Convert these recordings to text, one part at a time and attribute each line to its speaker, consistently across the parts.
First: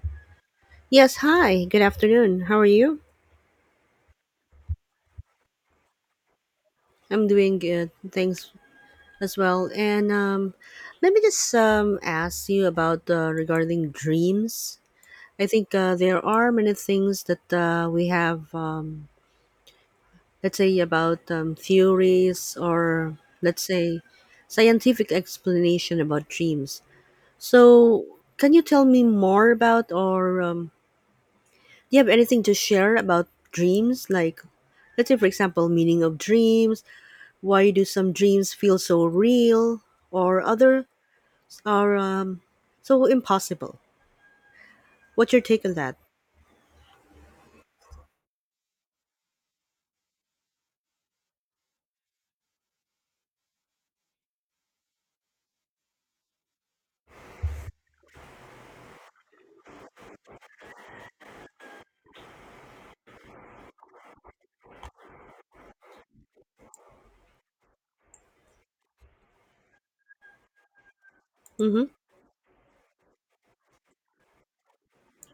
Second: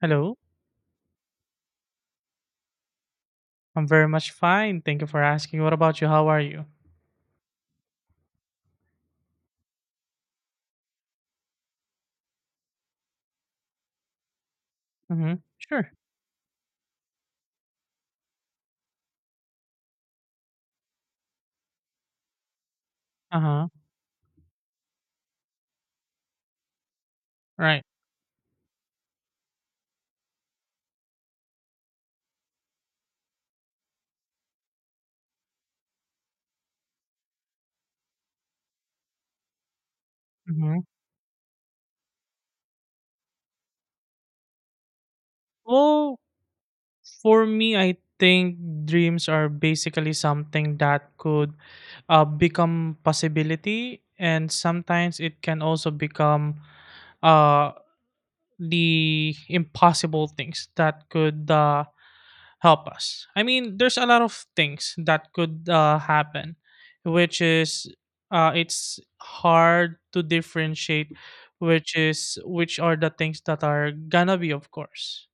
Speaker 1: Hello.
Speaker 2: Yes, hi. Good afternoon. How are you?
Speaker 1: I'm very much fine. Thank you for asking. What about you? How are you?
Speaker 2: I'm doing good. Thanks as well. And Let me just ask you about regarding dreams.
Speaker 1: Mm-hmm.
Speaker 2: I think
Speaker 1: Sure.
Speaker 2: there are many things that we have, let's say, about theories, or let's
Speaker 1: Uh-huh.
Speaker 2: say, scientific explanation about dreams.
Speaker 1: Right.
Speaker 2: So, can you tell me more about, or do you have anything to share about dreams? Like, let's say, for example, meaning of dreams, why do some dreams feel so real, or
Speaker 1: Mm-hmm.
Speaker 2: others are so impossible? What's your take on that?
Speaker 1: Well, for me, I think dreams are basically something that could become possibility, and sometimes it can also become uh, the impossible things that could help us. I mean, there's a lot of things that could happen, which is it's hard to differentiate
Speaker 2: Mm-hmm.
Speaker 1: which are the things that are gonna be, of course,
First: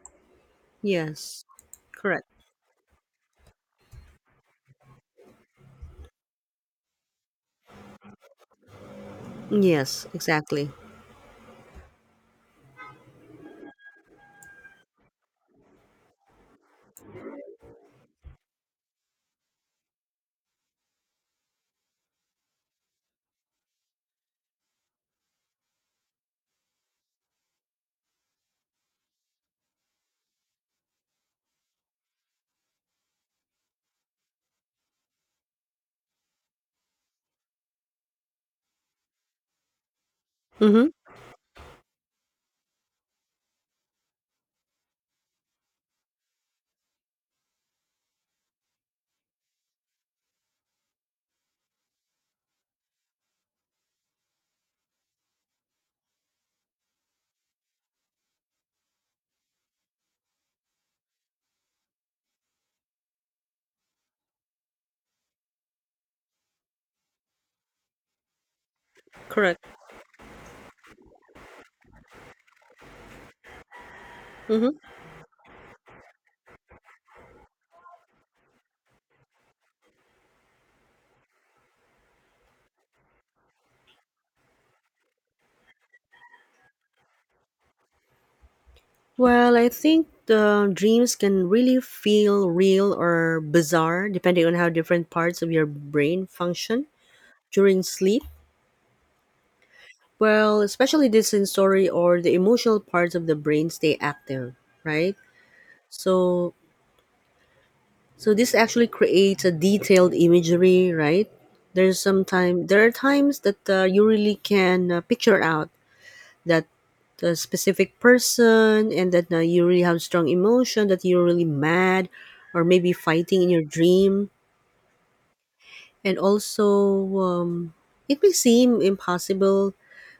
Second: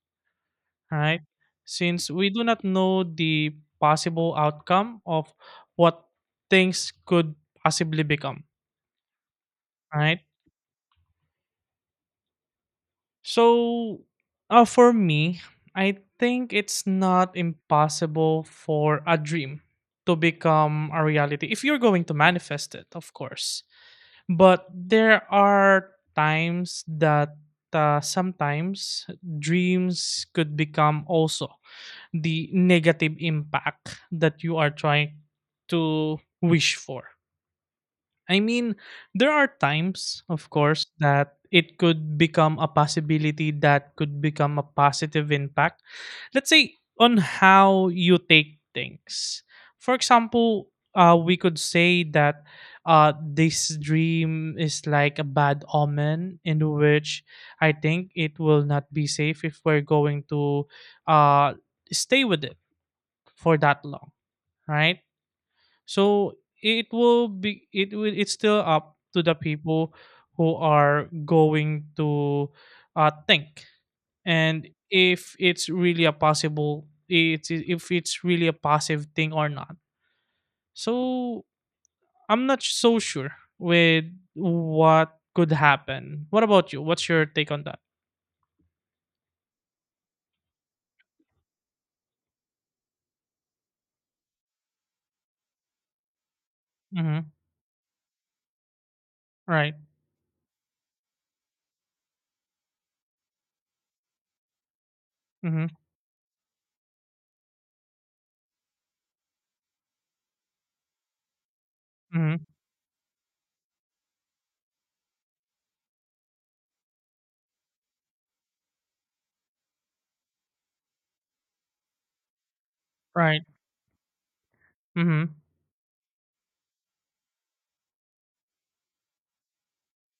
Speaker 1: right?
Speaker 2: Yes.
Speaker 1: Since
Speaker 2: Correct.
Speaker 1: we do not know the possible outcome of what things could possibly become,
Speaker 2: Yes,
Speaker 1: right?
Speaker 2: exactly.
Speaker 1: So, for me, I think it's not impossible for a dream to become a reality if you're going to manifest it, of course. But there are times that sometimes dreams could become also the negative impact that you are trying to wish for. I mean, there are times, of course,
Speaker 2: Mm-hmm.
Speaker 1: that it could become a possibility that could become a positive impact. Let's say on how you take things. For example, we could say that this dream is like a bad omen in which I think it will not be safe if we're going to uh, stay with it for that long, right? So it will be it will it's still up to the
Speaker 2: Correct.
Speaker 1: people who are going to think and
Speaker 2: Mm-hmm.
Speaker 1: if it's really a possible it's if it's really a positive thing or not. So I'm not so sure with what could happen. What about you? What's your take on that?
Speaker 2: Well, I think the dreams can really feel real or bizarre, depending on how different parts of your brain function
Speaker 1: Mm-hmm.
Speaker 2: during sleep.
Speaker 1: Right.
Speaker 2: Well, especially the sensory or the emotional parts of the brain stay active, right?
Speaker 1: Mm-hmm.
Speaker 2: So So this actually creates a detailed imagery, right? There's some
Speaker 1: Mm-hmm.
Speaker 2: time. There are times that you really can picture out that specific person, and that you really have strong emotion, that you're really mad, or maybe fighting
Speaker 1: Right.
Speaker 2: in your dream.
Speaker 1: Mm-hmm.
Speaker 2: And also, um, it may seem impossible.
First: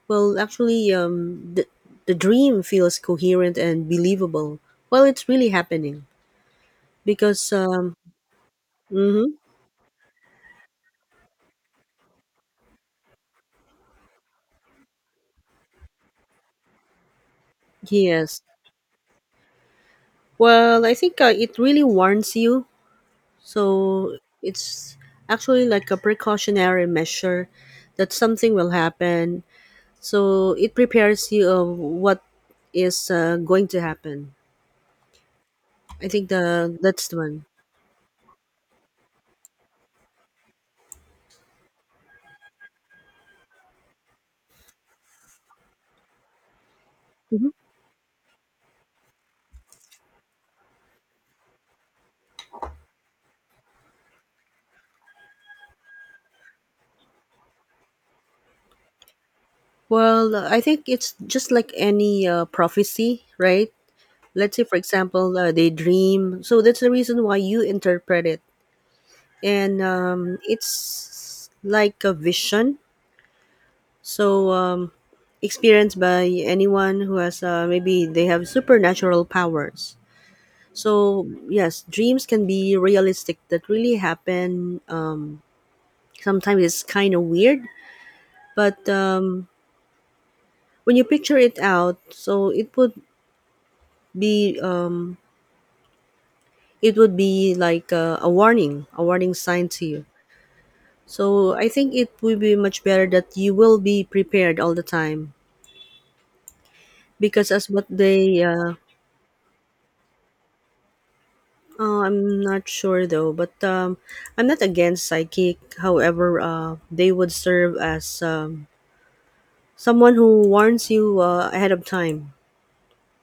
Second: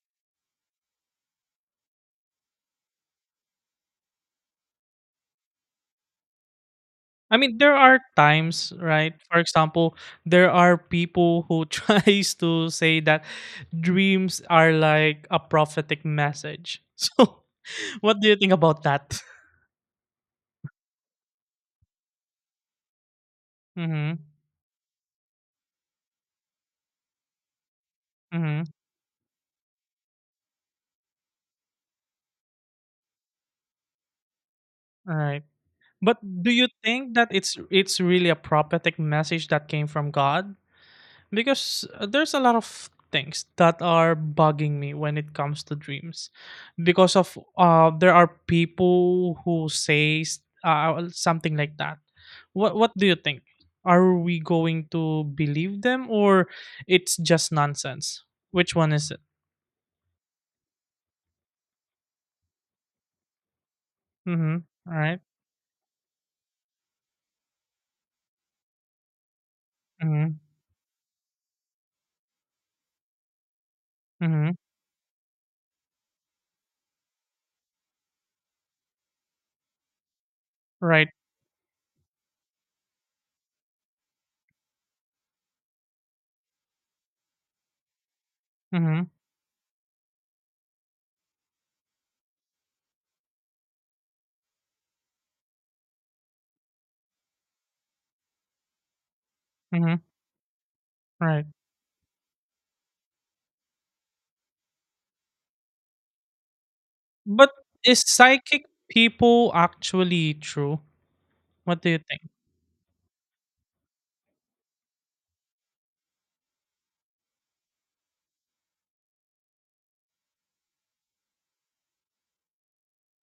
Speaker 2: Well, actually, the dream feels coherent and believable. Well, it's really happening
Speaker 1: I
Speaker 2: because,
Speaker 1: mean, there are times, right?
Speaker 2: hmm,
Speaker 1: For example, there are people who tries to say that dreams are like a prophetic message. So, what do you
Speaker 2: yes.
Speaker 1: think about that?
Speaker 2: Well, I think it really warns you.
Speaker 1: Mm-hmm.
Speaker 2: So it's actually like a precautionary measure that something
Speaker 1: Mm-hmm.
Speaker 2: will happen. So it prepares you of what is going to happen.
Speaker 1: All right.
Speaker 2: I
Speaker 1: But
Speaker 2: think
Speaker 1: do you
Speaker 2: the that's
Speaker 1: think
Speaker 2: the
Speaker 1: that
Speaker 2: one.
Speaker 1: it's really a prophetic message that came from God? Because, there's a lot of things that are bugging me when it comes to dreams because of
Speaker 2: Mhm.
Speaker 1: there are people who say something like that. What do you think? Are we going to believe them, or it's just nonsense? Which one is it?
Speaker 2: Well, I think it's just like any prophecy, right? Let's say,
Speaker 1: Mhm.
Speaker 2: for
Speaker 1: Right.
Speaker 2: example, they dream. So that's the reason why you interpret it, and
Speaker 1: Mhm.
Speaker 2: it's like a vision. So,
Speaker 1: Mhm.
Speaker 2: experienced by anyone who has, maybe they have supernatural powers.
Speaker 1: Right.
Speaker 2: So yes, dreams can be realistic that really happen. Sometimes it's kind of weird, but
Speaker 1: Mhm.
Speaker 2: um, when you picture it out, so be um, it would be like a warning, a warning sign to
Speaker 1: Mhm.
Speaker 2: you.
Speaker 1: Right.
Speaker 2: So I think it would be much better that you will be prepared all the time, because
Speaker 1: But
Speaker 2: as what
Speaker 1: is
Speaker 2: they
Speaker 1: psychic people actually true? What do you think?
Speaker 2: I'm not sure though, but I'm not against psychic. However, they would serve as someone who warns you ahead of time.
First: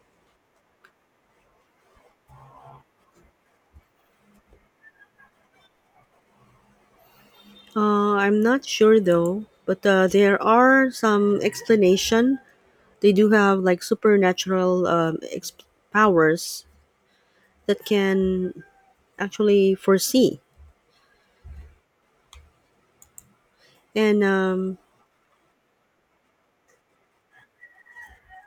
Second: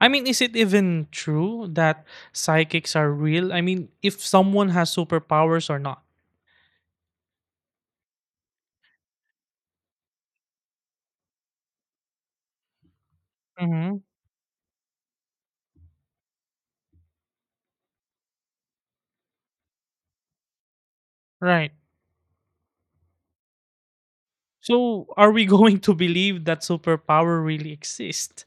Speaker 1: I mean, is it even true that psychics are real? I mean, if someone has superpowers or not.
Speaker 2: I'm not sure though, but there are some explanation. They do have like
Speaker 1: Hmm.
Speaker 2: supernatural powers that can actually foresee,
Speaker 1: Right.
Speaker 2: and
Speaker 1: So, are we going to believe that superpower really exist?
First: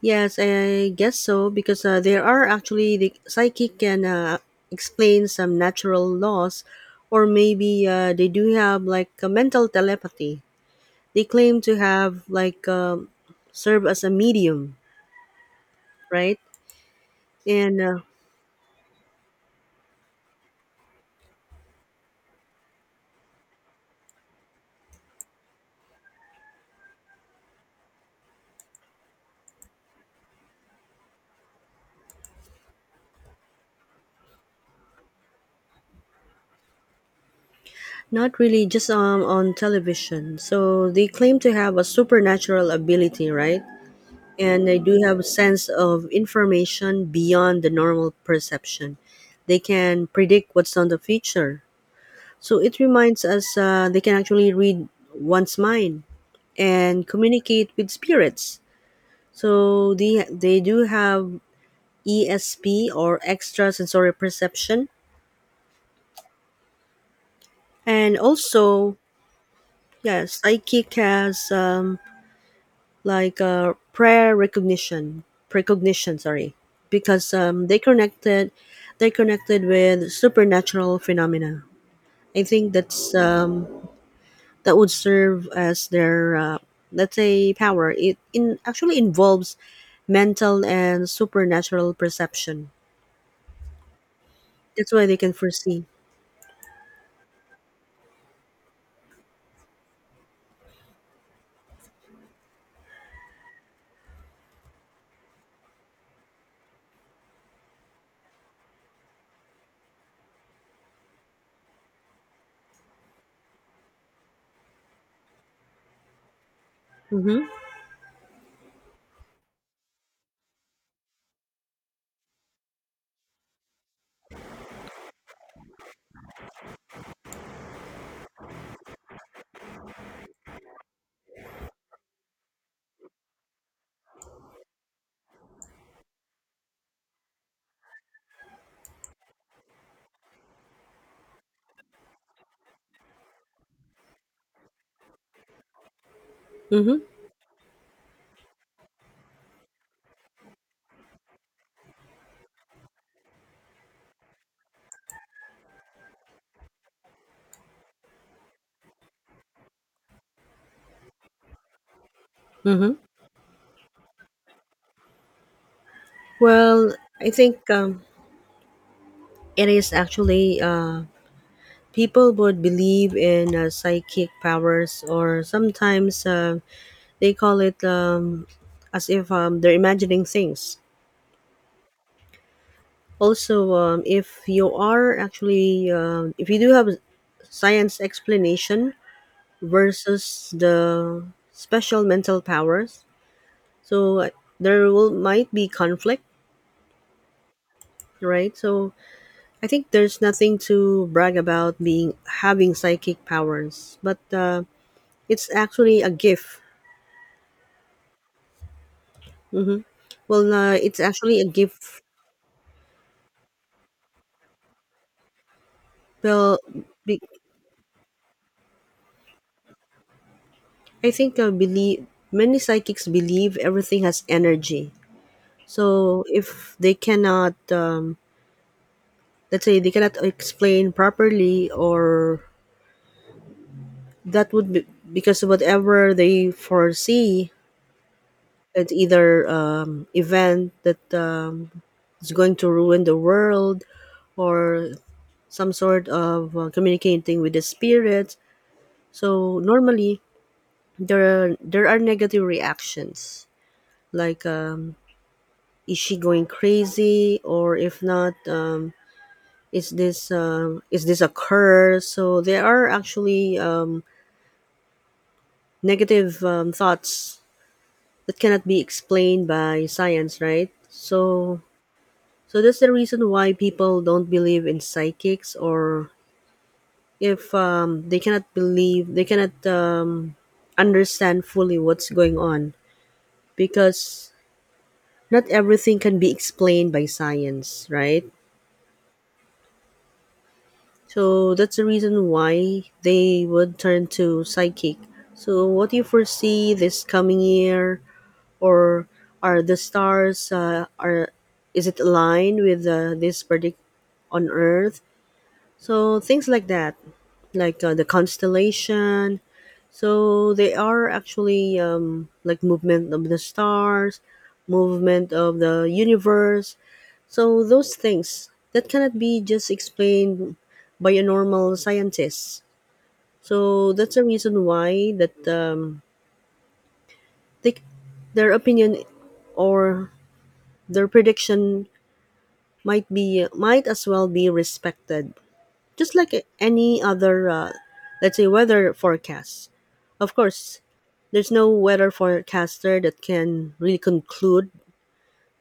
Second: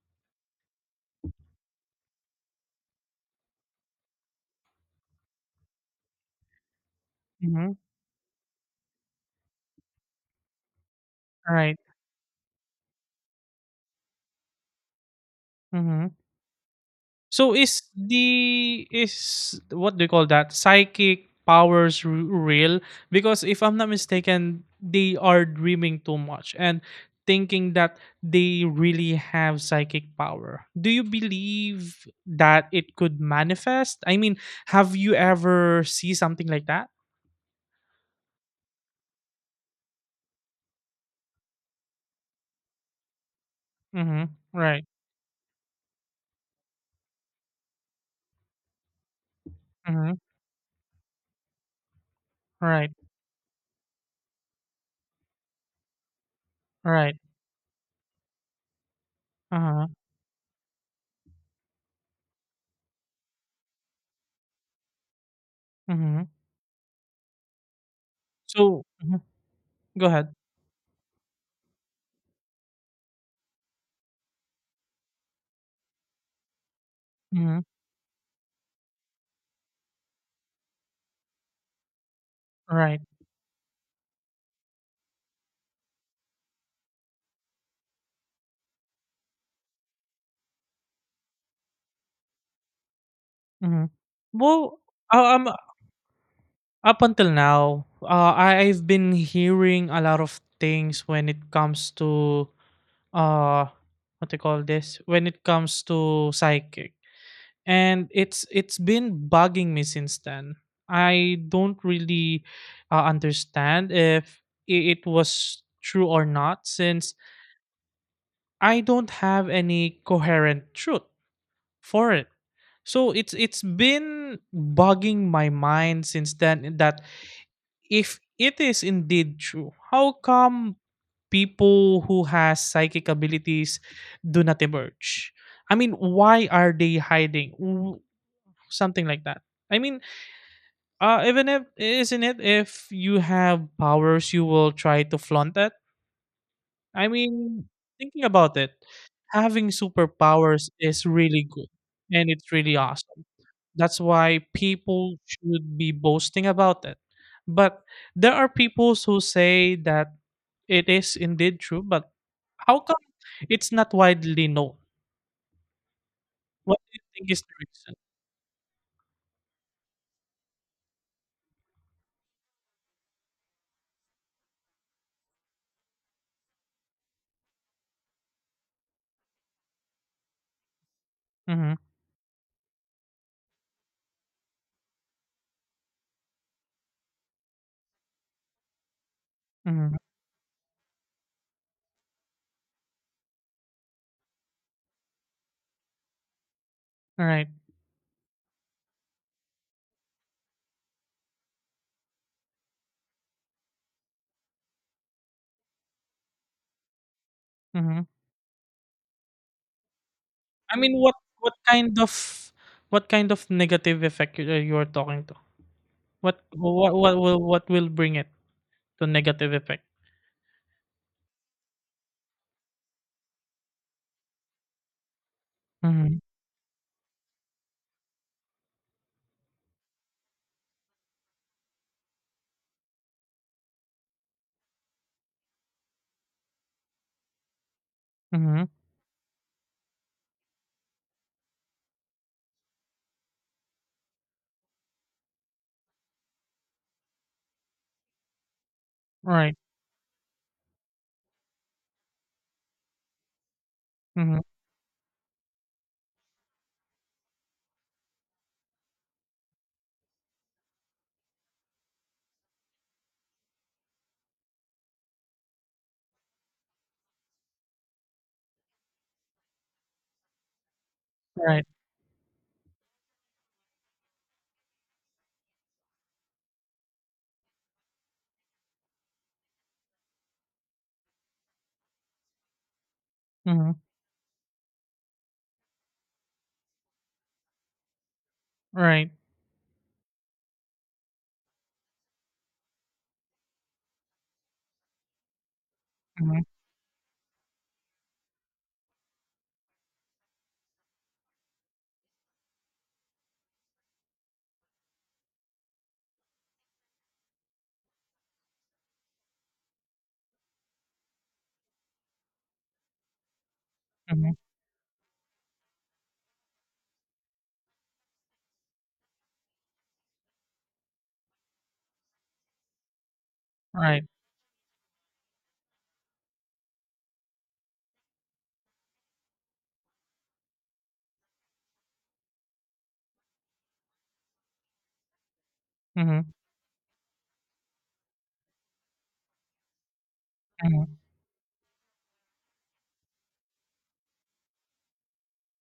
Speaker 2: yes, I guess so, because there are actually the psychic can explain some natural laws, or
Speaker 1: Hmm.
Speaker 2: maybe they do have like a mental telepathy. They claim to
Speaker 1: Right.
Speaker 2: have like serve as a medium,
Speaker 1: Mm-hmm.
Speaker 2: right?
Speaker 1: So
Speaker 2: And
Speaker 1: is the is what do you call that psychic powers real? Because if I'm not mistaken, they are dreaming too much and thinking that they really have psychic power. Do you believe that it could manifest? I mean, have you ever see something like that?
Speaker 2: not really, just on television. So they claim to have a supernatural ability, right?
Speaker 1: Mm-hmm.
Speaker 2: And they
Speaker 1: Right.
Speaker 2: do have a sense of information beyond the normal perception. They can
Speaker 1: Mm-hmm.
Speaker 2: predict what's on the future. So it
Speaker 1: Right.
Speaker 2: reminds us, they can actually read one's mind and
Speaker 1: Right.
Speaker 2: communicate with spirits.
Speaker 1: Uh-huh.
Speaker 2: So they do have ESP, or extrasensory perception.
Speaker 1: Mm-hmm.
Speaker 2: And
Speaker 1: So
Speaker 2: also,
Speaker 1: go
Speaker 2: yeah,
Speaker 1: ahead.
Speaker 2: psychic has like prayer recognition, precognition, sorry, because
Speaker 1: Mm-hmm.
Speaker 2: they connected with supernatural phenomena. I think
Speaker 1: Right.
Speaker 2: that's that would serve as their let's say power it in, actually involves mental and supernatural perception.
Speaker 1: Mm-hmm. Well,
Speaker 2: That's why they can
Speaker 1: I- I'm
Speaker 2: foresee.
Speaker 1: up until now, I've been hearing a lot of things when it comes to uh, what they call this, when it comes to psychic, and it's been bugging me since then. I don't really understand if it was true or not, since
Speaker 2: Mm-hmm,
Speaker 1: I don't have any coherent truth for it. So it's been bugging my mind since then that if it is indeed true, how come people who has psychic abilities do not emerge? I mean, why are they hiding? Something like that. I mean, even if isn't it if you have powers, you will try to flaunt it.
Speaker 2: mm-hmm,
Speaker 1: I mean, thinking about it, having superpowers is really good and it's really awesome. That's why people should be boasting about it. But there are people who say that it is indeed true, but how
Speaker 2: mm-hmm.
Speaker 1: come it's not widely known? What
Speaker 2: well
Speaker 1: do you
Speaker 2: i
Speaker 1: think is the
Speaker 2: think
Speaker 1: reason?
Speaker 2: um, it is actually people would believe in psychic powers, or sometimes they call it as if they're imagining things.
Speaker 1: Mm-hmm.
Speaker 2: Also, if you are actually if you do have a science explanation
Speaker 1: Mm-hmm.
Speaker 2: versus the special mental powers. So there will might be conflict,
Speaker 1: All right.
Speaker 2: right? So I think there's nothing to brag about being having psychic powers, but it's actually a gift.
Speaker 1: Mm-hmm.
Speaker 2: Well,
Speaker 1: I mean,
Speaker 2: it's actually a
Speaker 1: what kind
Speaker 2: gift.
Speaker 1: of what kind of negative effect you are talking to? What
Speaker 2: Well,
Speaker 1: what what
Speaker 2: be,
Speaker 1: will what will bring it to negative effect?
Speaker 2: I think believe many psychics believe everything has energy.
Speaker 1: Mhm.
Speaker 2: So if they cannot, let's say they cannot explain properly, or that would be, because whatever they foresee,
Speaker 1: Mhm.
Speaker 2: it's either event that is going to ruin the world, or some sort of communicating with the spirits.
Speaker 1: Right.
Speaker 2: So normally there there are negative reactions,
Speaker 1: Mhm.
Speaker 2: like is she going crazy, or if not, is this is this a curse? So there are actually negative thoughts that cannot be explained by science, right? So
Speaker 1: Right.
Speaker 2: so that's the reason why people don't believe in psychics, or if they cannot understand fully what's going on,
Speaker 1: Mhm.
Speaker 2: because not everything can be explained by science, right?
Speaker 1: Right.
Speaker 2: So that's the reason why they would turn to psychic. So what do you
Speaker 1: Mhm.
Speaker 2: foresee this coming year? Or are the stars are is it aligned with this predict on earth, so things like that, like the constellation, so they are actually like movement of the stars,
Speaker 1: Mhm.
Speaker 2: movement of the universe, so those things that cannot be just explained by a normal scientist. So
Speaker 1: Right.
Speaker 2: that's the reason why that they, their opinion, or their prediction, might be might as well be respected, just
Speaker 1: Mhm.
Speaker 2: like any other let's say weather forecast. Of course,
Speaker 1: Mhm.
Speaker 2: there's no weather forecaster that can really conclude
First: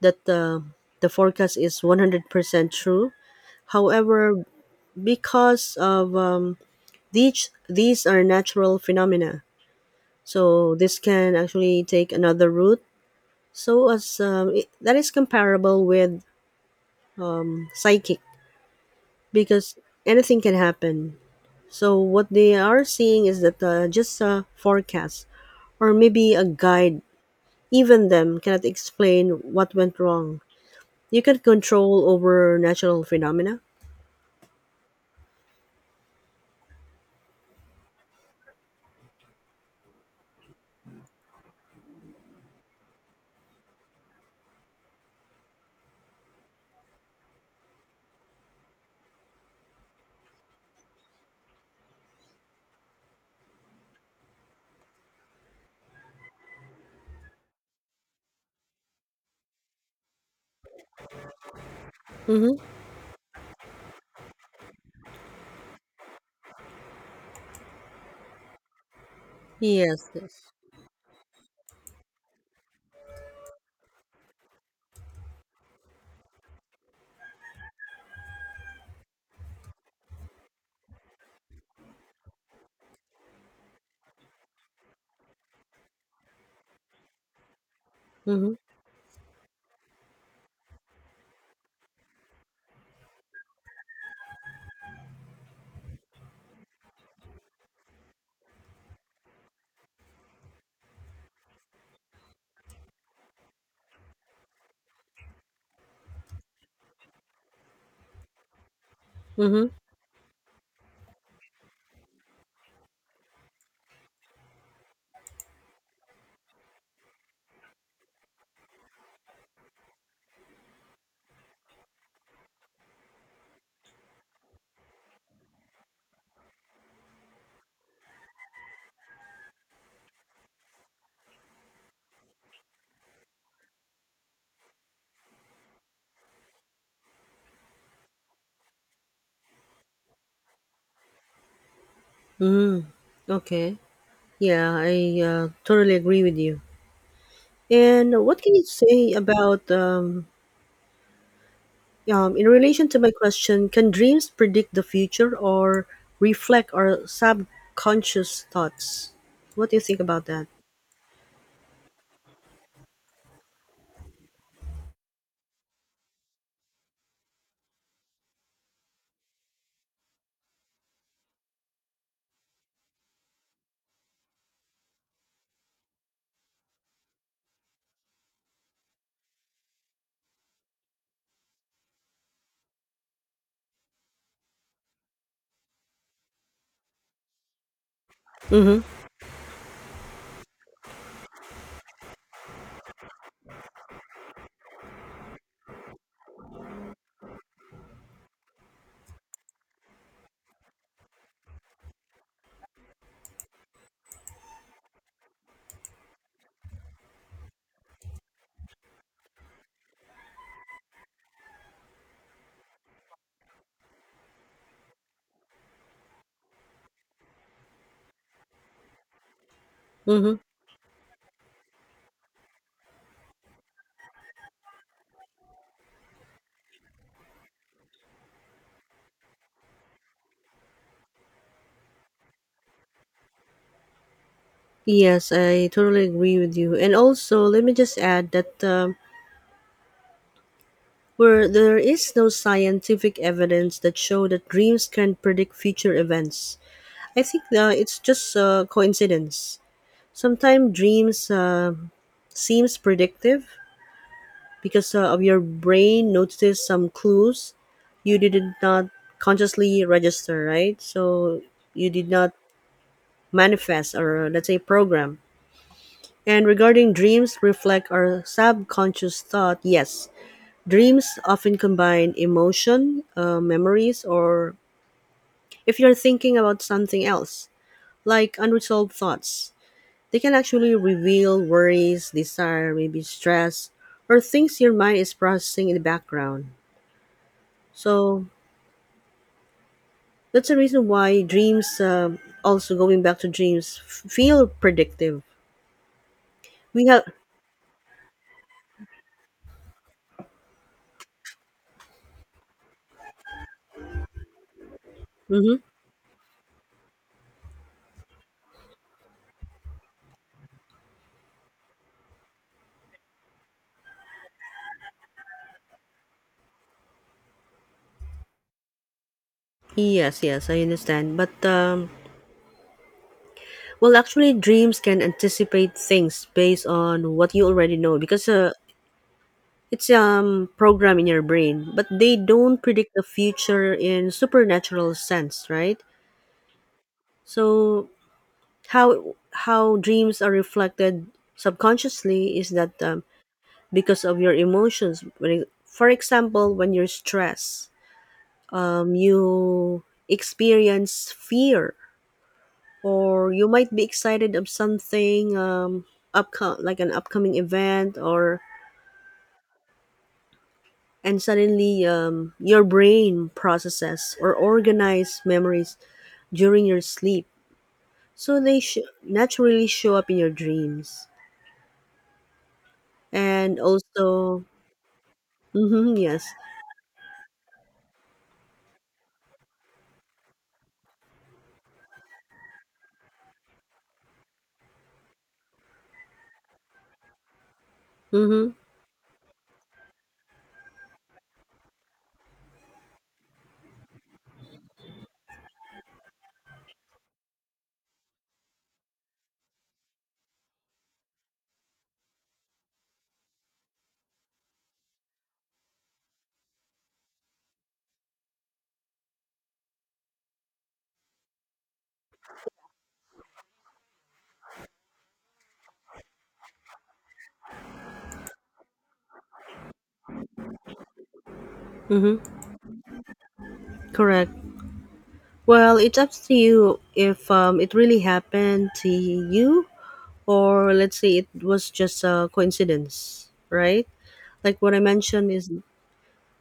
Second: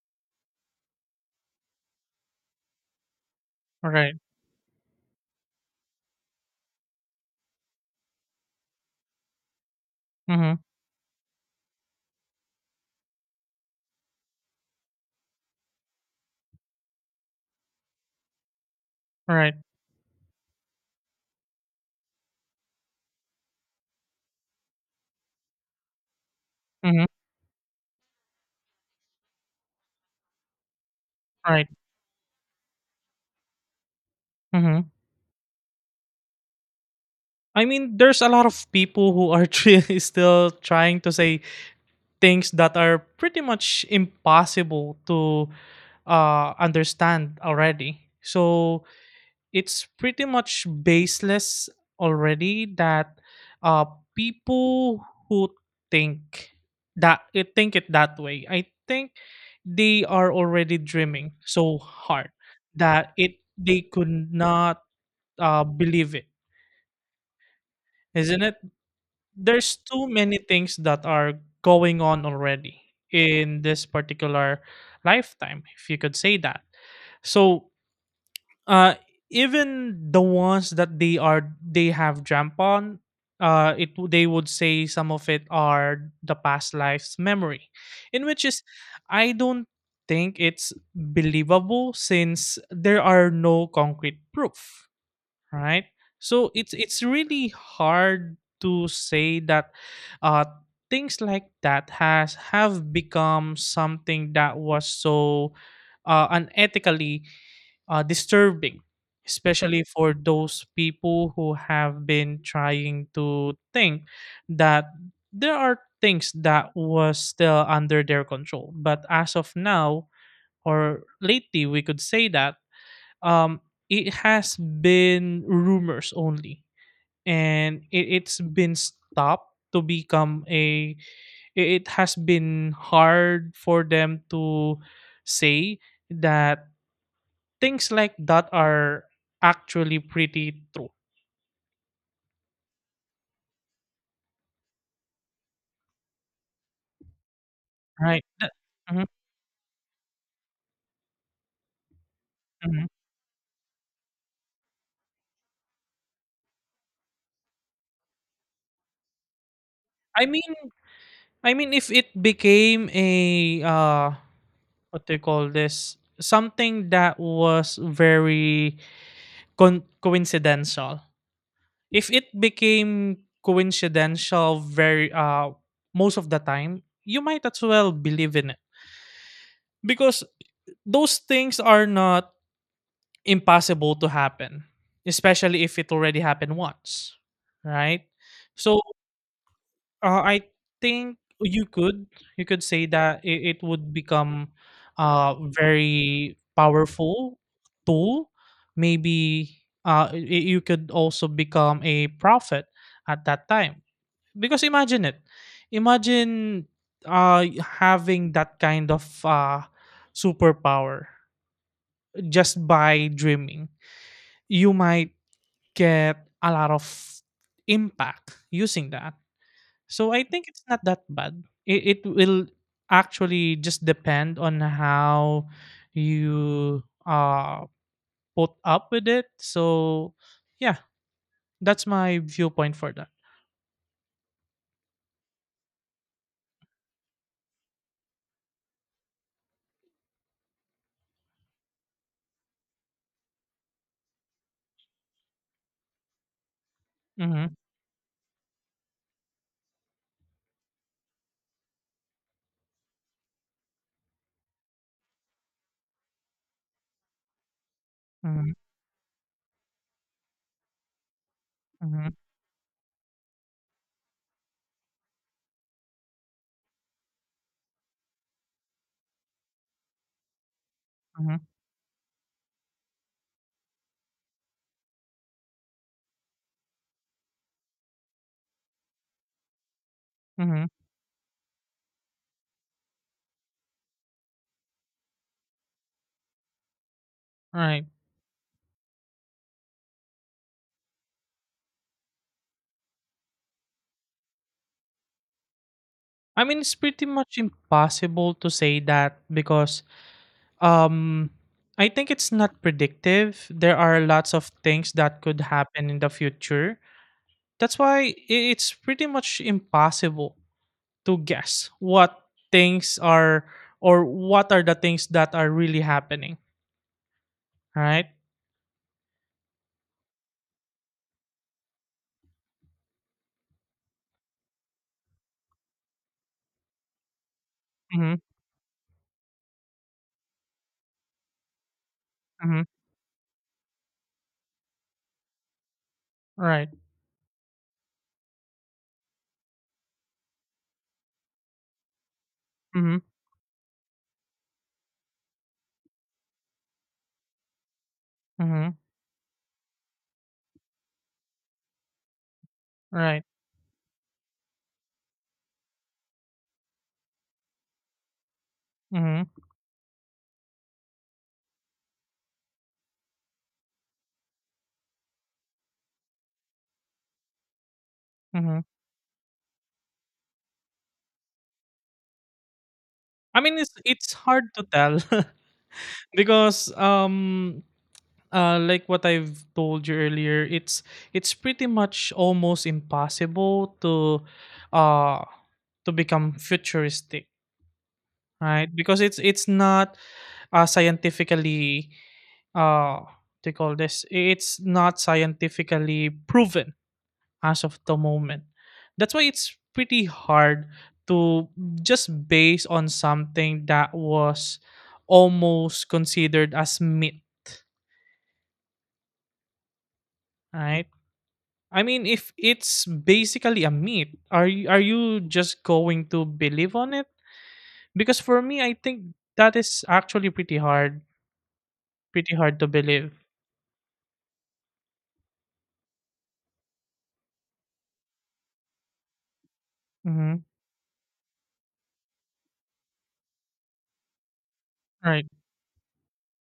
Speaker 2: that the forecast is 100% true.
Speaker 1: Right.
Speaker 2: However, because of these are natural phenomena,
Speaker 1: Mhm.
Speaker 2: so this can actually take another route. So as it, that is comparable with psychic,
Speaker 1: Right.
Speaker 2: because anything can happen. So what they are seeing is that just a forecast or maybe a guide.
Speaker 1: Mhm.
Speaker 2: Even them cannot explain what went wrong. You can
Speaker 1: Right.
Speaker 2: control over natural phenomena.
Speaker 1: Mhm. I mean, there's a lot of people who are still trying to say things that are pretty much impossible to understand already. So it's pretty much baseless already that uh people who think that, think it that way. I think they are already dreaming so hard
Speaker 2: Mm-hmm.
Speaker 1: that it they could not believe it. Isn't it? There's too
Speaker 2: Yes.
Speaker 1: many
Speaker 2: Yes.
Speaker 1: things that are going on already in this particular lifetime, if you could say that. So, uh even the ones that they are they have jump on, they would say some of it are the past life's memory, in which
Speaker 2: Mm-hmm.
Speaker 1: is I don't think it's believable since there are no concrete proof, right? So it's really hard to say that, uh things like that has have become something that was so, unethically, disturbing,
Speaker 2: Mm-hmm.
Speaker 1: especially for those people who have been trying to think that there are things that was still under their control. But as of now, or lately, we could say that um, it has been rumors only, and it's been stopped to become a it it has been hard for them to say that things like that are actually pretty true,
Speaker 2: Mm-hmm. Okay. Yeah, I totally agree with you.
Speaker 1: right?
Speaker 2: And what
Speaker 1: That
Speaker 2: can you
Speaker 1: mhm,
Speaker 2: say about in
Speaker 1: mhm.
Speaker 2: relation to my question? Can dreams predict the future or reflect our subconscious thoughts? What do you think about
Speaker 1: I
Speaker 2: that?
Speaker 1: mean I mean, if it became a, uh, what do you call this? Something that was very con coincidental. If it became coincidental very most of the time, you might as well believe in it. Because those things are not impossible to happen, especially if it already happened once, right? So
Speaker 2: Mm-hmm.
Speaker 1: I think you could say that it would become a very powerful tool. Maybe uh, y- you could also become a prophet at that time because imagine it, imagine uh, having that kind of superpower just by dreaming. You might get a lot of impact using that. So I
Speaker 2: Mm-hmm.
Speaker 1: think it's not that bad. It will actually just depend on how you put up with it. So yeah, that's my viewpoint for that.
Speaker 2: Yes, I totally agree with you. And also, let me just add that where there is no scientific evidence that show that dreams can predict future events, I think
Speaker 1: Mm-hmm,
Speaker 2: it's just coincidence. Sometimes dreams seems predictive because of your brain notices some clues you did
Speaker 1: mm-hmm,
Speaker 2: not consciously register, right? So you
Speaker 1: mm-hmm,
Speaker 2: did not manifest, or let's say, program. And regarding dreams reflect our subconscious thought, yes, dreams
Speaker 1: mm-hmm,
Speaker 2: often combine emotion, memories, or if you're thinking about something else, like unresolved thoughts, they can
Speaker 1: mm-hmm.
Speaker 2: actually reveal worries, desire, maybe stress, or things your mind is processing in the background.
Speaker 1: Right.
Speaker 2: So that's the reason why dreams, also going back to dreams, feel predictive.
Speaker 1: I mean, it's
Speaker 2: We have.
Speaker 1: pretty much impossible to say that because um, I think it's not predictive. There are lots of things that could
Speaker 2: Hmm.
Speaker 1: happen in the future. That's why it's pretty much impossible to guess what things are or what are the things that are really happening, right?
Speaker 2: Yes, yes, I understand. But well, actually, dreams can anticipate things based on what you already know,
Speaker 1: Mm-hmm,
Speaker 2: because it's program in your brain, but they don't
Speaker 1: mm-hmm,
Speaker 2: predict the future in supernatural sense, right?
Speaker 1: right.
Speaker 2: So how how dreams are reflected subconsciously is that
Speaker 1: Mm-hmm,
Speaker 2: because of your emotions. When it, for example, when you're stressed,
Speaker 1: mm-hmm,
Speaker 2: you experience fear,
Speaker 1: right.
Speaker 2: or you might be excited of something, like an upcoming event, or
Speaker 1: Mm-hmm,
Speaker 2: and suddenly, your brain processes or organize memories during your sleep, so
Speaker 1: mm-hmm.
Speaker 2: they naturally show up in your dreams,
Speaker 1: I mean,
Speaker 2: and
Speaker 1: it's
Speaker 2: also
Speaker 1: hard to tell
Speaker 2: mm-hmm, yes,
Speaker 1: because like what I've told you earlier, it's pretty much almost impossible to uh to become futuristic,
Speaker 2: mm-hmm,
Speaker 1: right? Because it's not scientifically uh to call this, it's not scientifically proven as of the moment. That's why it's pretty hard to just base on something that was almost considered as myth, right? I mean, if it's basically a myth, are you just going to believe on it? Because for me, I think that is actually
Speaker 2: mm-hmm,
Speaker 1: pretty hard to believe.
Speaker 2: correct. Well, it's up to you if it really happened to you,
Speaker 1: Mm-hmm.
Speaker 2: or let's say it was just a coincidence, right? Like what I
Speaker 1: Right.
Speaker 2: mentioned is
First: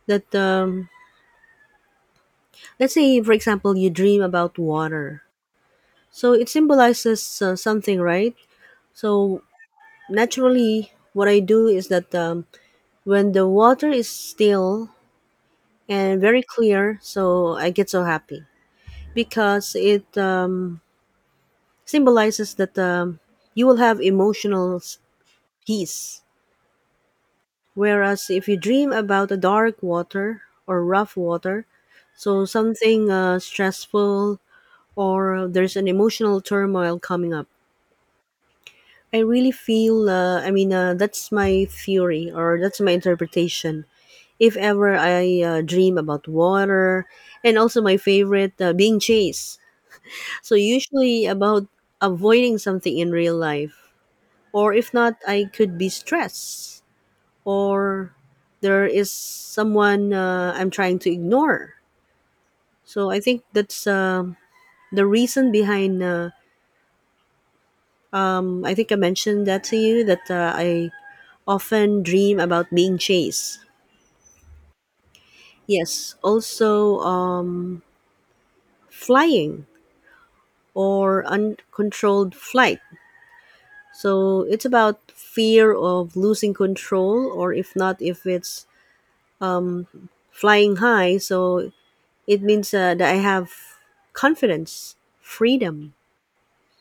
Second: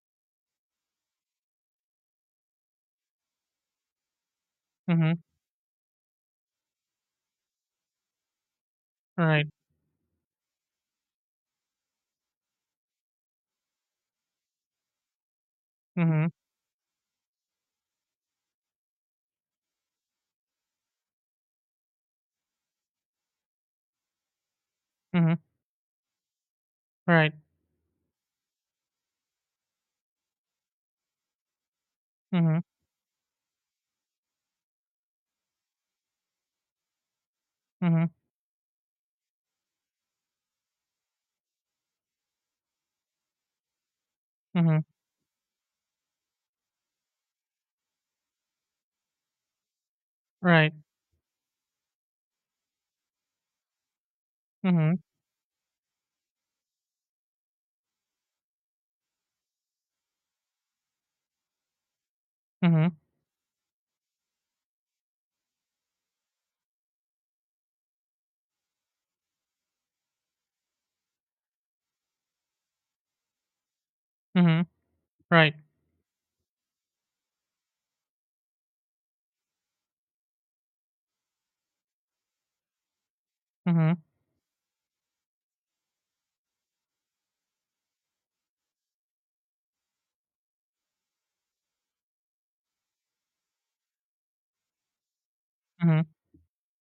Speaker 2: that, let's say for example you dream about water,
Speaker 1: Mm-hmm.
Speaker 2: so it symbolizes something, right? So
Speaker 1: Right.
Speaker 2: naturally what I do is that, when the water is still and
Speaker 1: Mm-hmm.
Speaker 2: very clear, so I get so happy, because it symbolizes that, you will have emotional
Speaker 1: Mm-hmm.
Speaker 2: peace,
Speaker 1: Right.
Speaker 2: whereas if you dream about a dark water or rough water, so
Speaker 1: Mm-hmm.
Speaker 2: something stressful, or there's an emotional turmoil coming up.
Speaker 1: Mm-hmm.
Speaker 2: I really feel, I mean, that's my theory, or that's my interpretation. If
Speaker 1: Mm-hmm.
Speaker 2: ever I dream about water. And also my favorite, being chased. So,
Speaker 1: Right.
Speaker 2: usually about avoiding something in real life, or if
Speaker 1: Mm-hmm.
Speaker 2: not, I could be stressed, or there is someone I'm trying to ignore.
Speaker 1: Mm-hmm.
Speaker 2: So, I think that's the reason behind. I think I mentioned that to you that I often dream about being chased.
Speaker 1: Mm-hmm. Right.
Speaker 2: Yes, also flying, or uncontrolled flight.
Speaker 1: Mm-hmm.
Speaker 2: So it's about fear of losing control, or if not, if it's flying high, so it means that I have confidence, freedom.
Speaker 1: Mm-hmm.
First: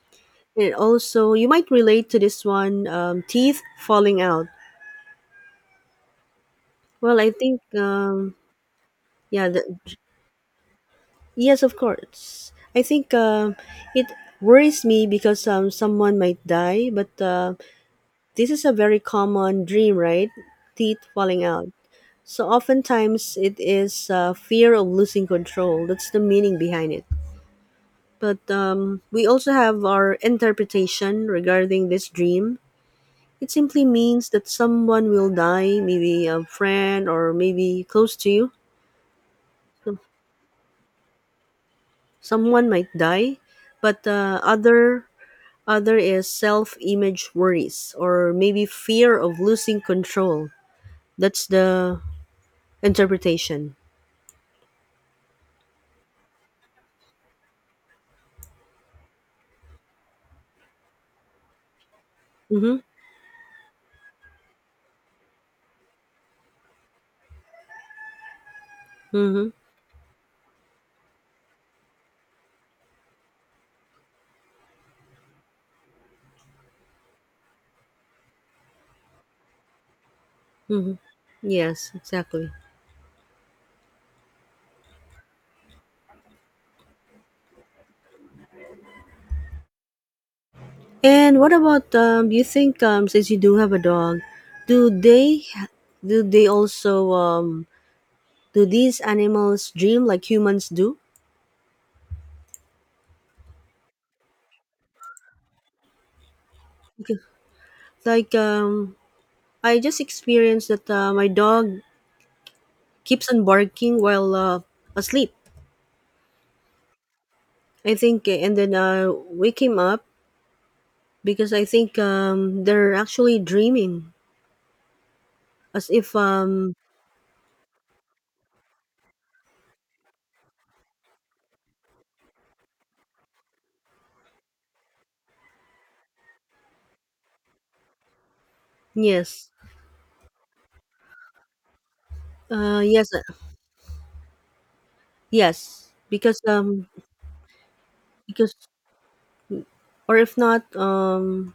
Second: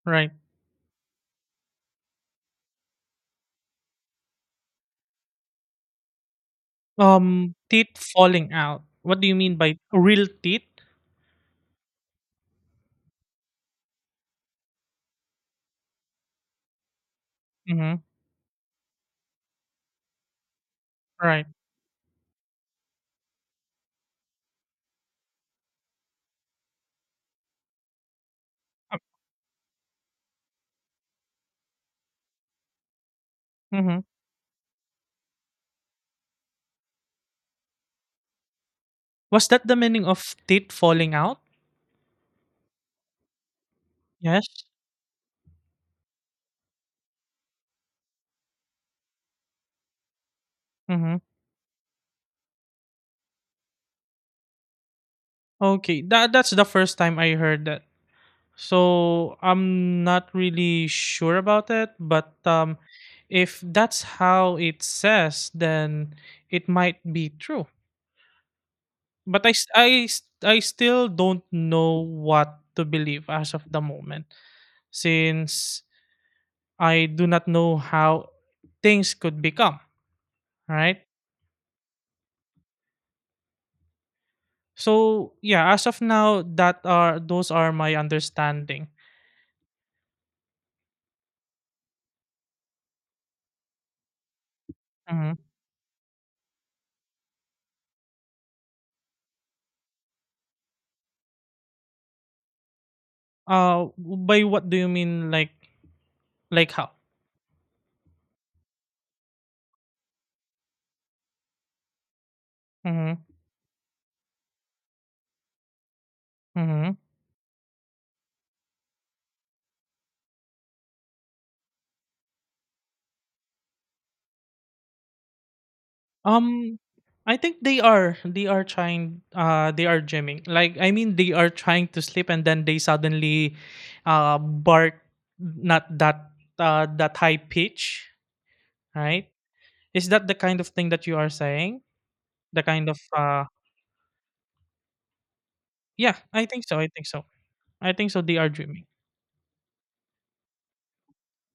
Speaker 1: Right.
Speaker 2: And also, you might relate to this one, teeth falling out. Well, I
Speaker 1: Um,
Speaker 2: think,
Speaker 1: teeth falling out. What do you
Speaker 2: yeah,
Speaker 1: mean by real teeth?
Speaker 2: yes, of course. I think it worries me because someone might die, but
Speaker 1: Mm-hmm.
Speaker 2: this is a very common dream, right? Teeth falling
Speaker 1: Right.
Speaker 2: out. So oftentimes it is fear of losing control. That's the meaning behind it. But
Speaker 1: Uh,
Speaker 2: we also have our interpretation regarding this dream. It simply
Speaker 1: Mm-hmm.
Speaker 2: means that someone will die, maybe a friend or maybe close to you.
Speaker 1: Was that the meaning of teeth falling out?
Speaker 2: Someone might die, but
Speaker 1: Yes.
Speaker 2: other, other is self-image worries or maybe fear of losing control.
Speaker 1: Mm-hmm.
Speaker 2: That's the interpretation.
Speaker 1: Okay, that's the first time I heard that. So I'm not really sure about it, but
Speaker 2: Mhm.
Speaker 1: if that's how it says, then it might be true. But I,
Speaker 2: Mhm.
Speaker 1: s- I, s- I still don't know what to believe as of the moment, since I do not know how things could become.
Speaker 2: Mhm.
Speaker 1: Right.
Speaker 2: Yes, exactly.
Speaker 1: So yeah, as of now, that are those are my understanding.
Speaker 2: And what about do you think since you do have a dog, do
Speaker 1: Mhm.
Speaker 2: they do they also do these animals dream like humans do?
Speaker 1: By what do you mean, like? Like how?
Speaker 2: Okay. Like I just experienced that my dog
Speaker 1: Mhm.
Speaker 2: keeps on barking while asleep.
Speaker 1: Mhm.
Speaker 2: I think and then wake him up because I think they're actually dreaming, as if
Speaker 1: Um I think they are trying they are gymming. Like I mean they are trying to sleep and then they suddenly bark, not that that high pitch, right?
Speaker 2: yes,
Speaker 1: Is that the kind of thing that you are saying? The kind of
Speaker 2: yes, yes,
Speaker 1: yeah, I think so. I think so. I think so they are
Speaker 2: because
Speaker 1: dreaming.
Speaker 2: or if not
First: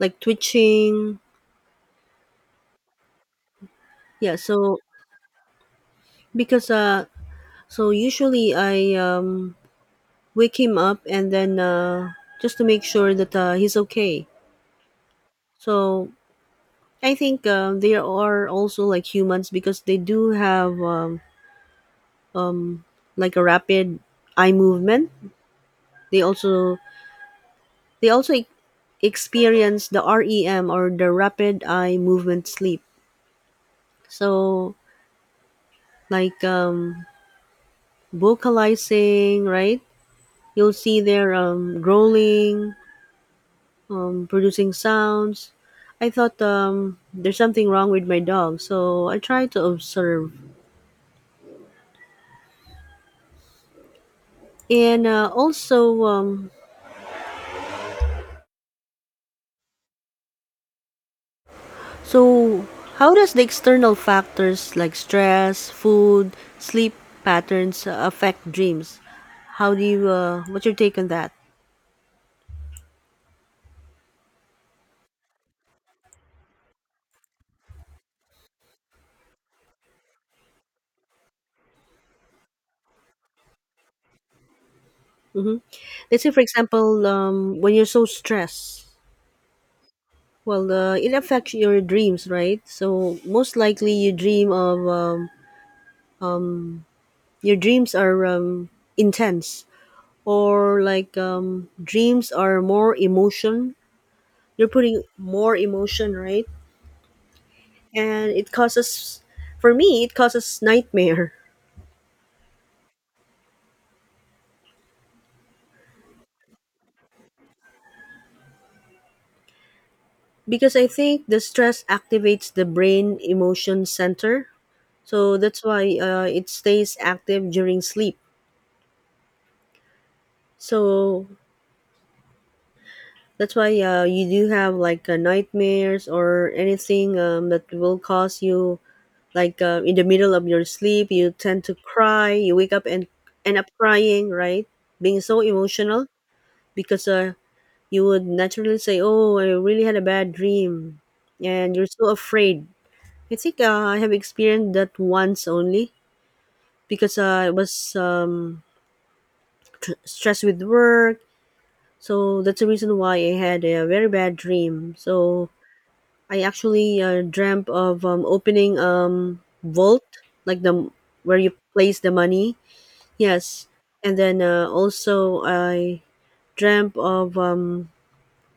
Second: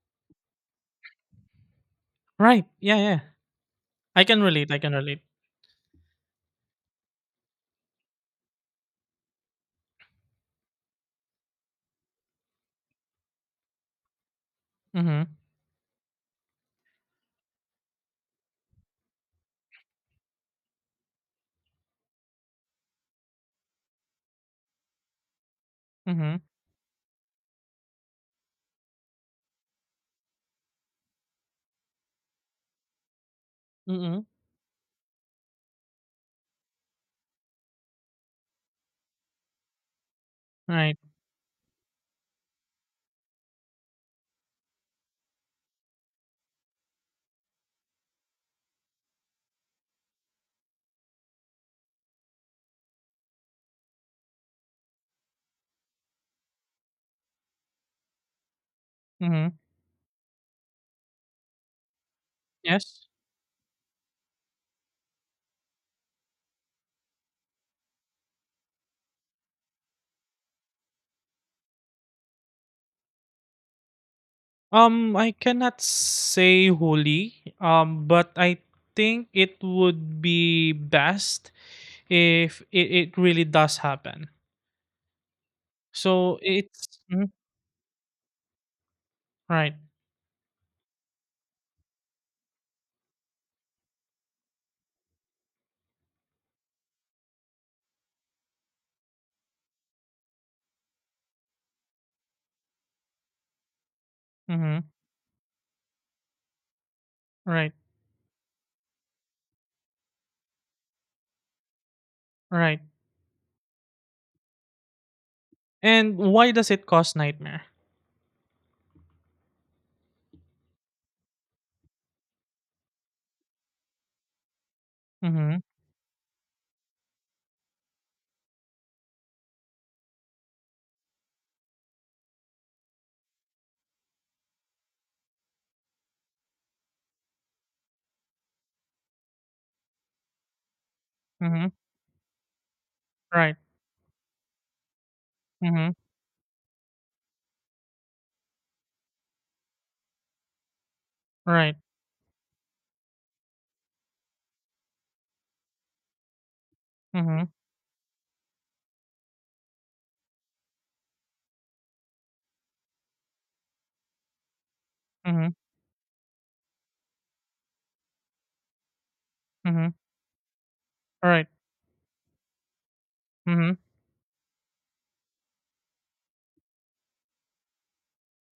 Speaker 2: like twitching,
Speaker 1: Right. Yeah, yeah. I
Speaker 2: yeah.
Speaker 1: can relate.
Speaker 2: So
Speaker 1: I can relate.
Speaker 2: because so usually I wake him up and then just to make sure that he's okay.
Speaker 1: Mhm.
Speaker 2: So I think they are also like humans because they do have um, like a rapid eye movement. They
Speaker 1: Mhm.
Speaker 2: also They also experience the REM or the rapid eye movement sleep.
Speaker 1: Mhm.
Speaker 2: So like vocalizing, right? You'll
Speaker 1: Right.
Speaker 2: see their growling, producing sounds. I thought there's something wrong with my dog, so I try to observe. And also,
Speaker 1: Mhm.
Speaker 2: so
Speaker 1: Yes.
Speaker 2: how does the external factors like stress, food, sleep patterns affect dreams? How do you? What's your take on that?
Speaker 1: I cannot say wholly, but I think it would be best if it really does happen.
Speaker 2: hmm Let's say,
Speaker 1: So
Speaker 2: for
Speaker 1: it's
Speaker 2: example,
Speaker 1: mhm,
Speaker 2: when you're so stressed,
Speaker 1: right,
Speaker 2: well, it affects your dreams, right? So most likely, you dream of, your dreams are intense, or like dreams are more emotion. You're
Speaker 1: mm-hmm,
Speaker 2: putting more emotion, right?
Speaker 1: right,
Speaker 2: And it causes, for me, it causes nightmare.
Speaker 1: right. And why does it cause nightmare?
Speaker 2: Because I think the stress activates the brain emotion center. So
Speaker 1: Mm-hmm,
Speaker 2: that's why it stays active during sleep. So that's why you do have like nightmares or anything that will cause you like in the middle of your sleep, you tend
Speaker 1: mm-hmm,
Speaker 2: to cry. You wake up and
Speaker 1: right,
Speaker 2: end up crying, right? Being so
Speaker 1: mm-hmm,
Speaker 2: emotional because you would naturally say, "Oh, I really had a bad dream," and
Speaker 1: right,
Speaker 2: you're so afraid. I think I have experienced that once only because
Speaker 1: mm-hmm,
Speaker 2: I was stressed with work. So that's the reason why I had a very bad dream. So
Speaker 1: mm-hmm,
Speaker 2: I actually dreamt of opening
Speaker 1: mm-hmm,
Speaker 2: vault like the where
Speaker 1: right,
Speaker 2: you place the money. Yes,
Speaker 1: mm-hmm,
Speaker 2: and then also I dreamt of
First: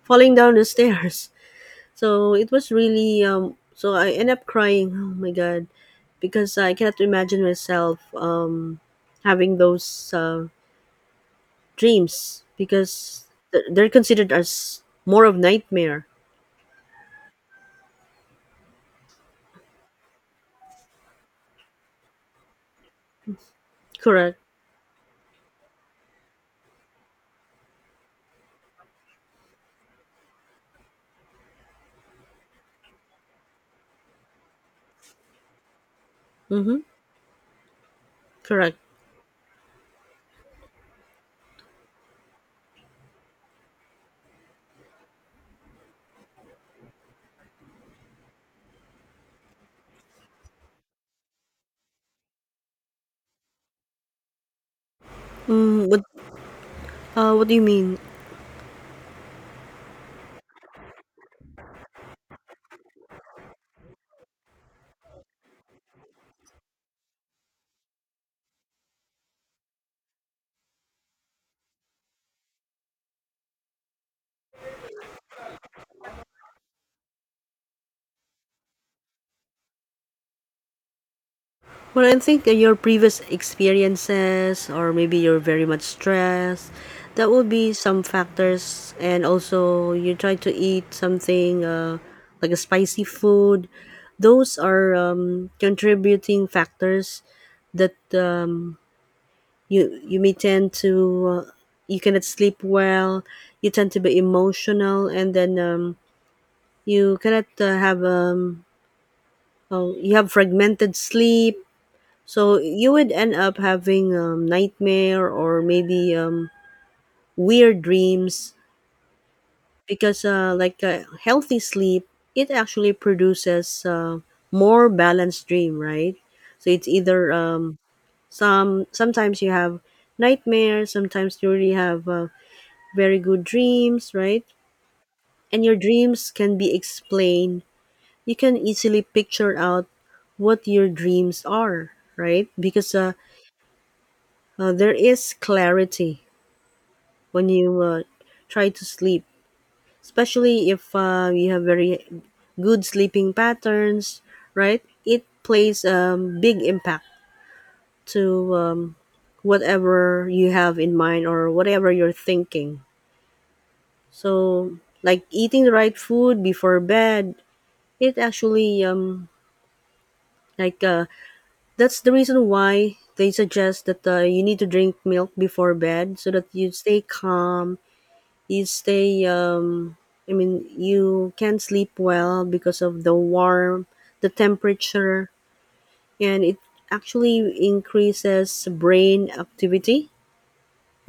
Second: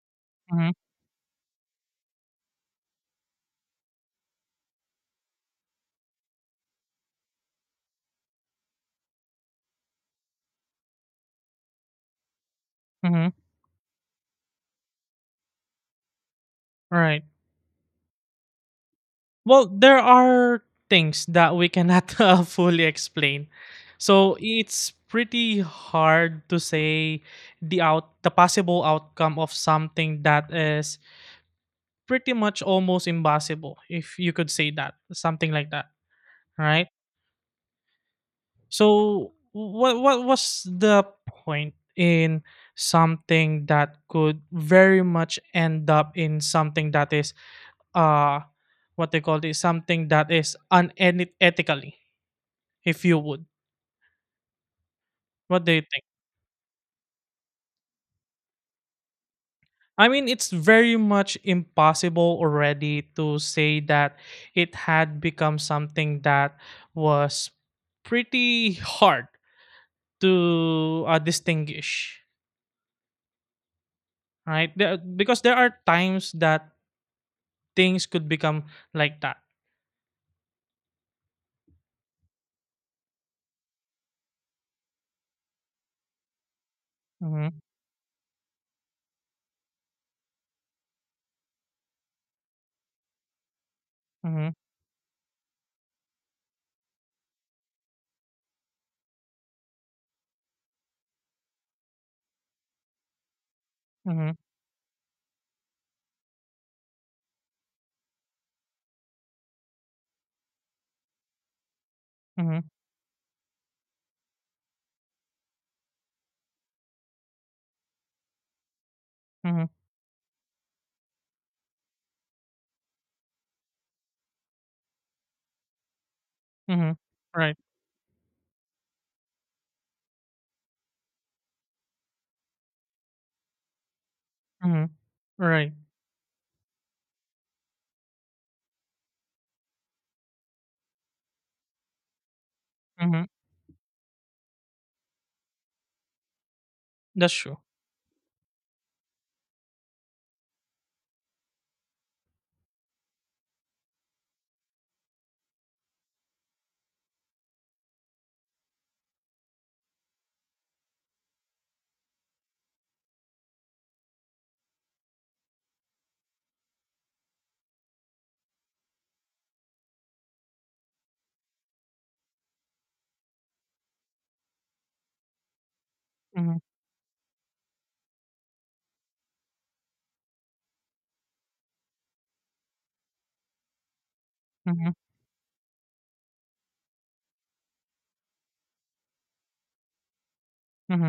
Speaker 2: falling down the
Speaker 1: mm-hmm,
Speaker 2: stairs. So it was really so I end up crying. Oh my god, because I cannot imagine myself having those uh, dreams because
Speaker 1: mm-hmm,
Speaker 2: they're considered as more of nightmare.
Speaker 1: right. Well, there are things that we cannot fully explain. So
Speaker 2: Correct.
Speaker 1: it's pretty hard to say the possible outcome of something that is pretty much almost impossible, if you could say that, something like that,
Speaker 2: Mm-hmm.
Speaker 1: right?
Speaker 2: Correct.
Speaker 1: So what was the point in something that could very much end up in something that is, uh what they call this, something that is unethically, if you would? What do you
Speaker 2: Mm,
Speaker 1: think?
Speaker 2: what do you mean?
Speaker 1: I mean, it's very much impossible already to say that it had become something that was pretty hard to distinguish, right? Because there are times that things could become like that.
Speaker 2: Well, I think your previous experiences, or maybe you're very much stressed, that would
Speaker 1: Mm-hmm,
Speaker 2: be some factors. And also, you try to eat something like a spicy food.
Speaker 1: mm-hmm,
Speaker 2: Those are contributing factors that you may tend to uh, you cannot sleep well. You tend to be
Speaker 1: mm-hmm,
Speaker 2: emotional, and then you cannot have oh, you have fragmented sleep, so
Speaker 1: mm-hmm,
Speaker 2: you would end up having nightmare or maybe weird dreams
Speaker 1: mm-hmm,
Speaker 2: because like a healthy sleep, it actually produces more balanced dream, right? So it's
Speaker 1: mm-hmm.
Speaker 2: either
Speaker 1: Right.
Speaker 2: some sometimes you have nightmares, sometimes you really have very good dreams, right?
Speaker 1: Mm-hmm,
Speaker 2: And
Speaker 1: right.
Speaker 2: your dreams can be explained. You can easily picture out what your dreams are, right? Because
Speaker 1: Mm-hmm.
Speaker 2: there is clarity
Speaker 1: That's
Speaker 2: when
Speaker 1: true.
Speaker 2: you try to sleep, especially if you have very good sleeping patterns, right? It plays a big impact to whatever you have in mind or whatever you're thinking. So, like eating the right food before bed, it actually like uh that's the reason why they suggest that you need to drink milk before bed so that
Speaker 1: Mm-hmm,
Speaker 2: you stay calm, you stay, you can't sleep well because of the warm, the
Speaker 1: mm-hmm,
Speaker 2: temperature, and it actually increases brain activity,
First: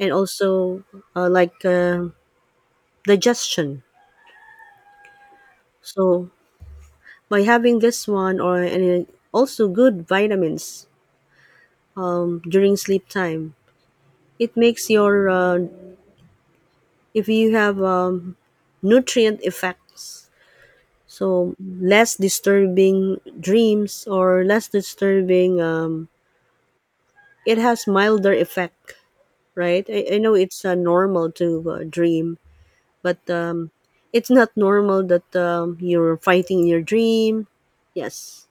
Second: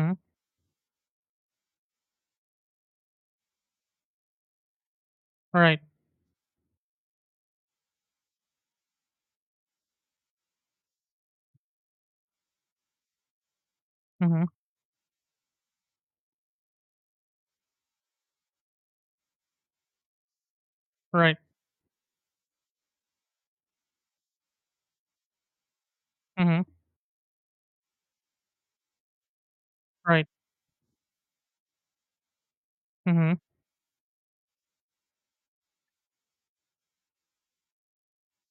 Speaker 2: and also uh, like uh, digestion,
Speaker 1: Right.
Speaker 2: so by having this one or and also good vitamins during sleep time,
Speaker 1: Mm-hmm,
Speaker 2: it makes your if you have nutrient effects.
Speaker 1: right.
Speaker 2: So less disturbing dreams or less disturbing.
Speaker 1: Mm-hmm,
Speaker 2: It has milder effect, right? I
Speaker 1: right.
Speaker 2: know it's normal to dream, but
Speaker 1: Mm-hmm.
Speaker 2: it's not normal that you're fighting in your dream. Yes,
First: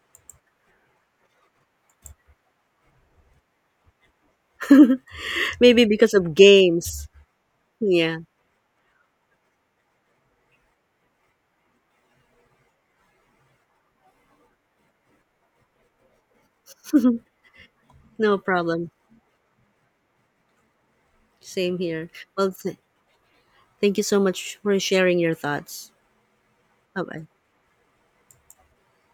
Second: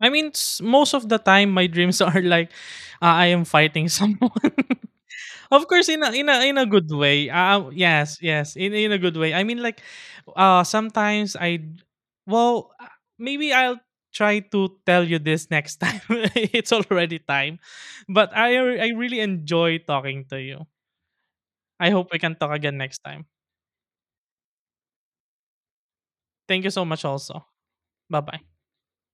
Speaker 1: I mean, most of the time, my dreams are like I am fighting someone. of
Speaker 2: maybe
Speaker 1: course, in a
Speaker 2: because
Speaker 1: in
Speaker 2: of
Speaker 1: a in a good
Speaker 2: games.
Speaker 1: way.
Speaker 2: Yeah,
Speaker 1: Yes, yes, in a good way. I mean, like, sometimes I, well, maybe I'll try to tell you this next time. It's already time, but
Speaker 2: no
Speaker 1: I
Speaker 2: problem.
Speaker 1: really enjoy talking to you.
Speaker 2: Same
Speaker 1: I hope
Speaker 2: here.
Speaker 1: we can
Speaker 2: Well,
Speaker 1: talk again next time.
Speaker 2: thank you so much for sharing your thoughts.
Speaker 1: Thank you so
Speaker 2: Bye
Speaker 1: much.
Speaker 2: bye.
Speaker 1: Also, bye bye.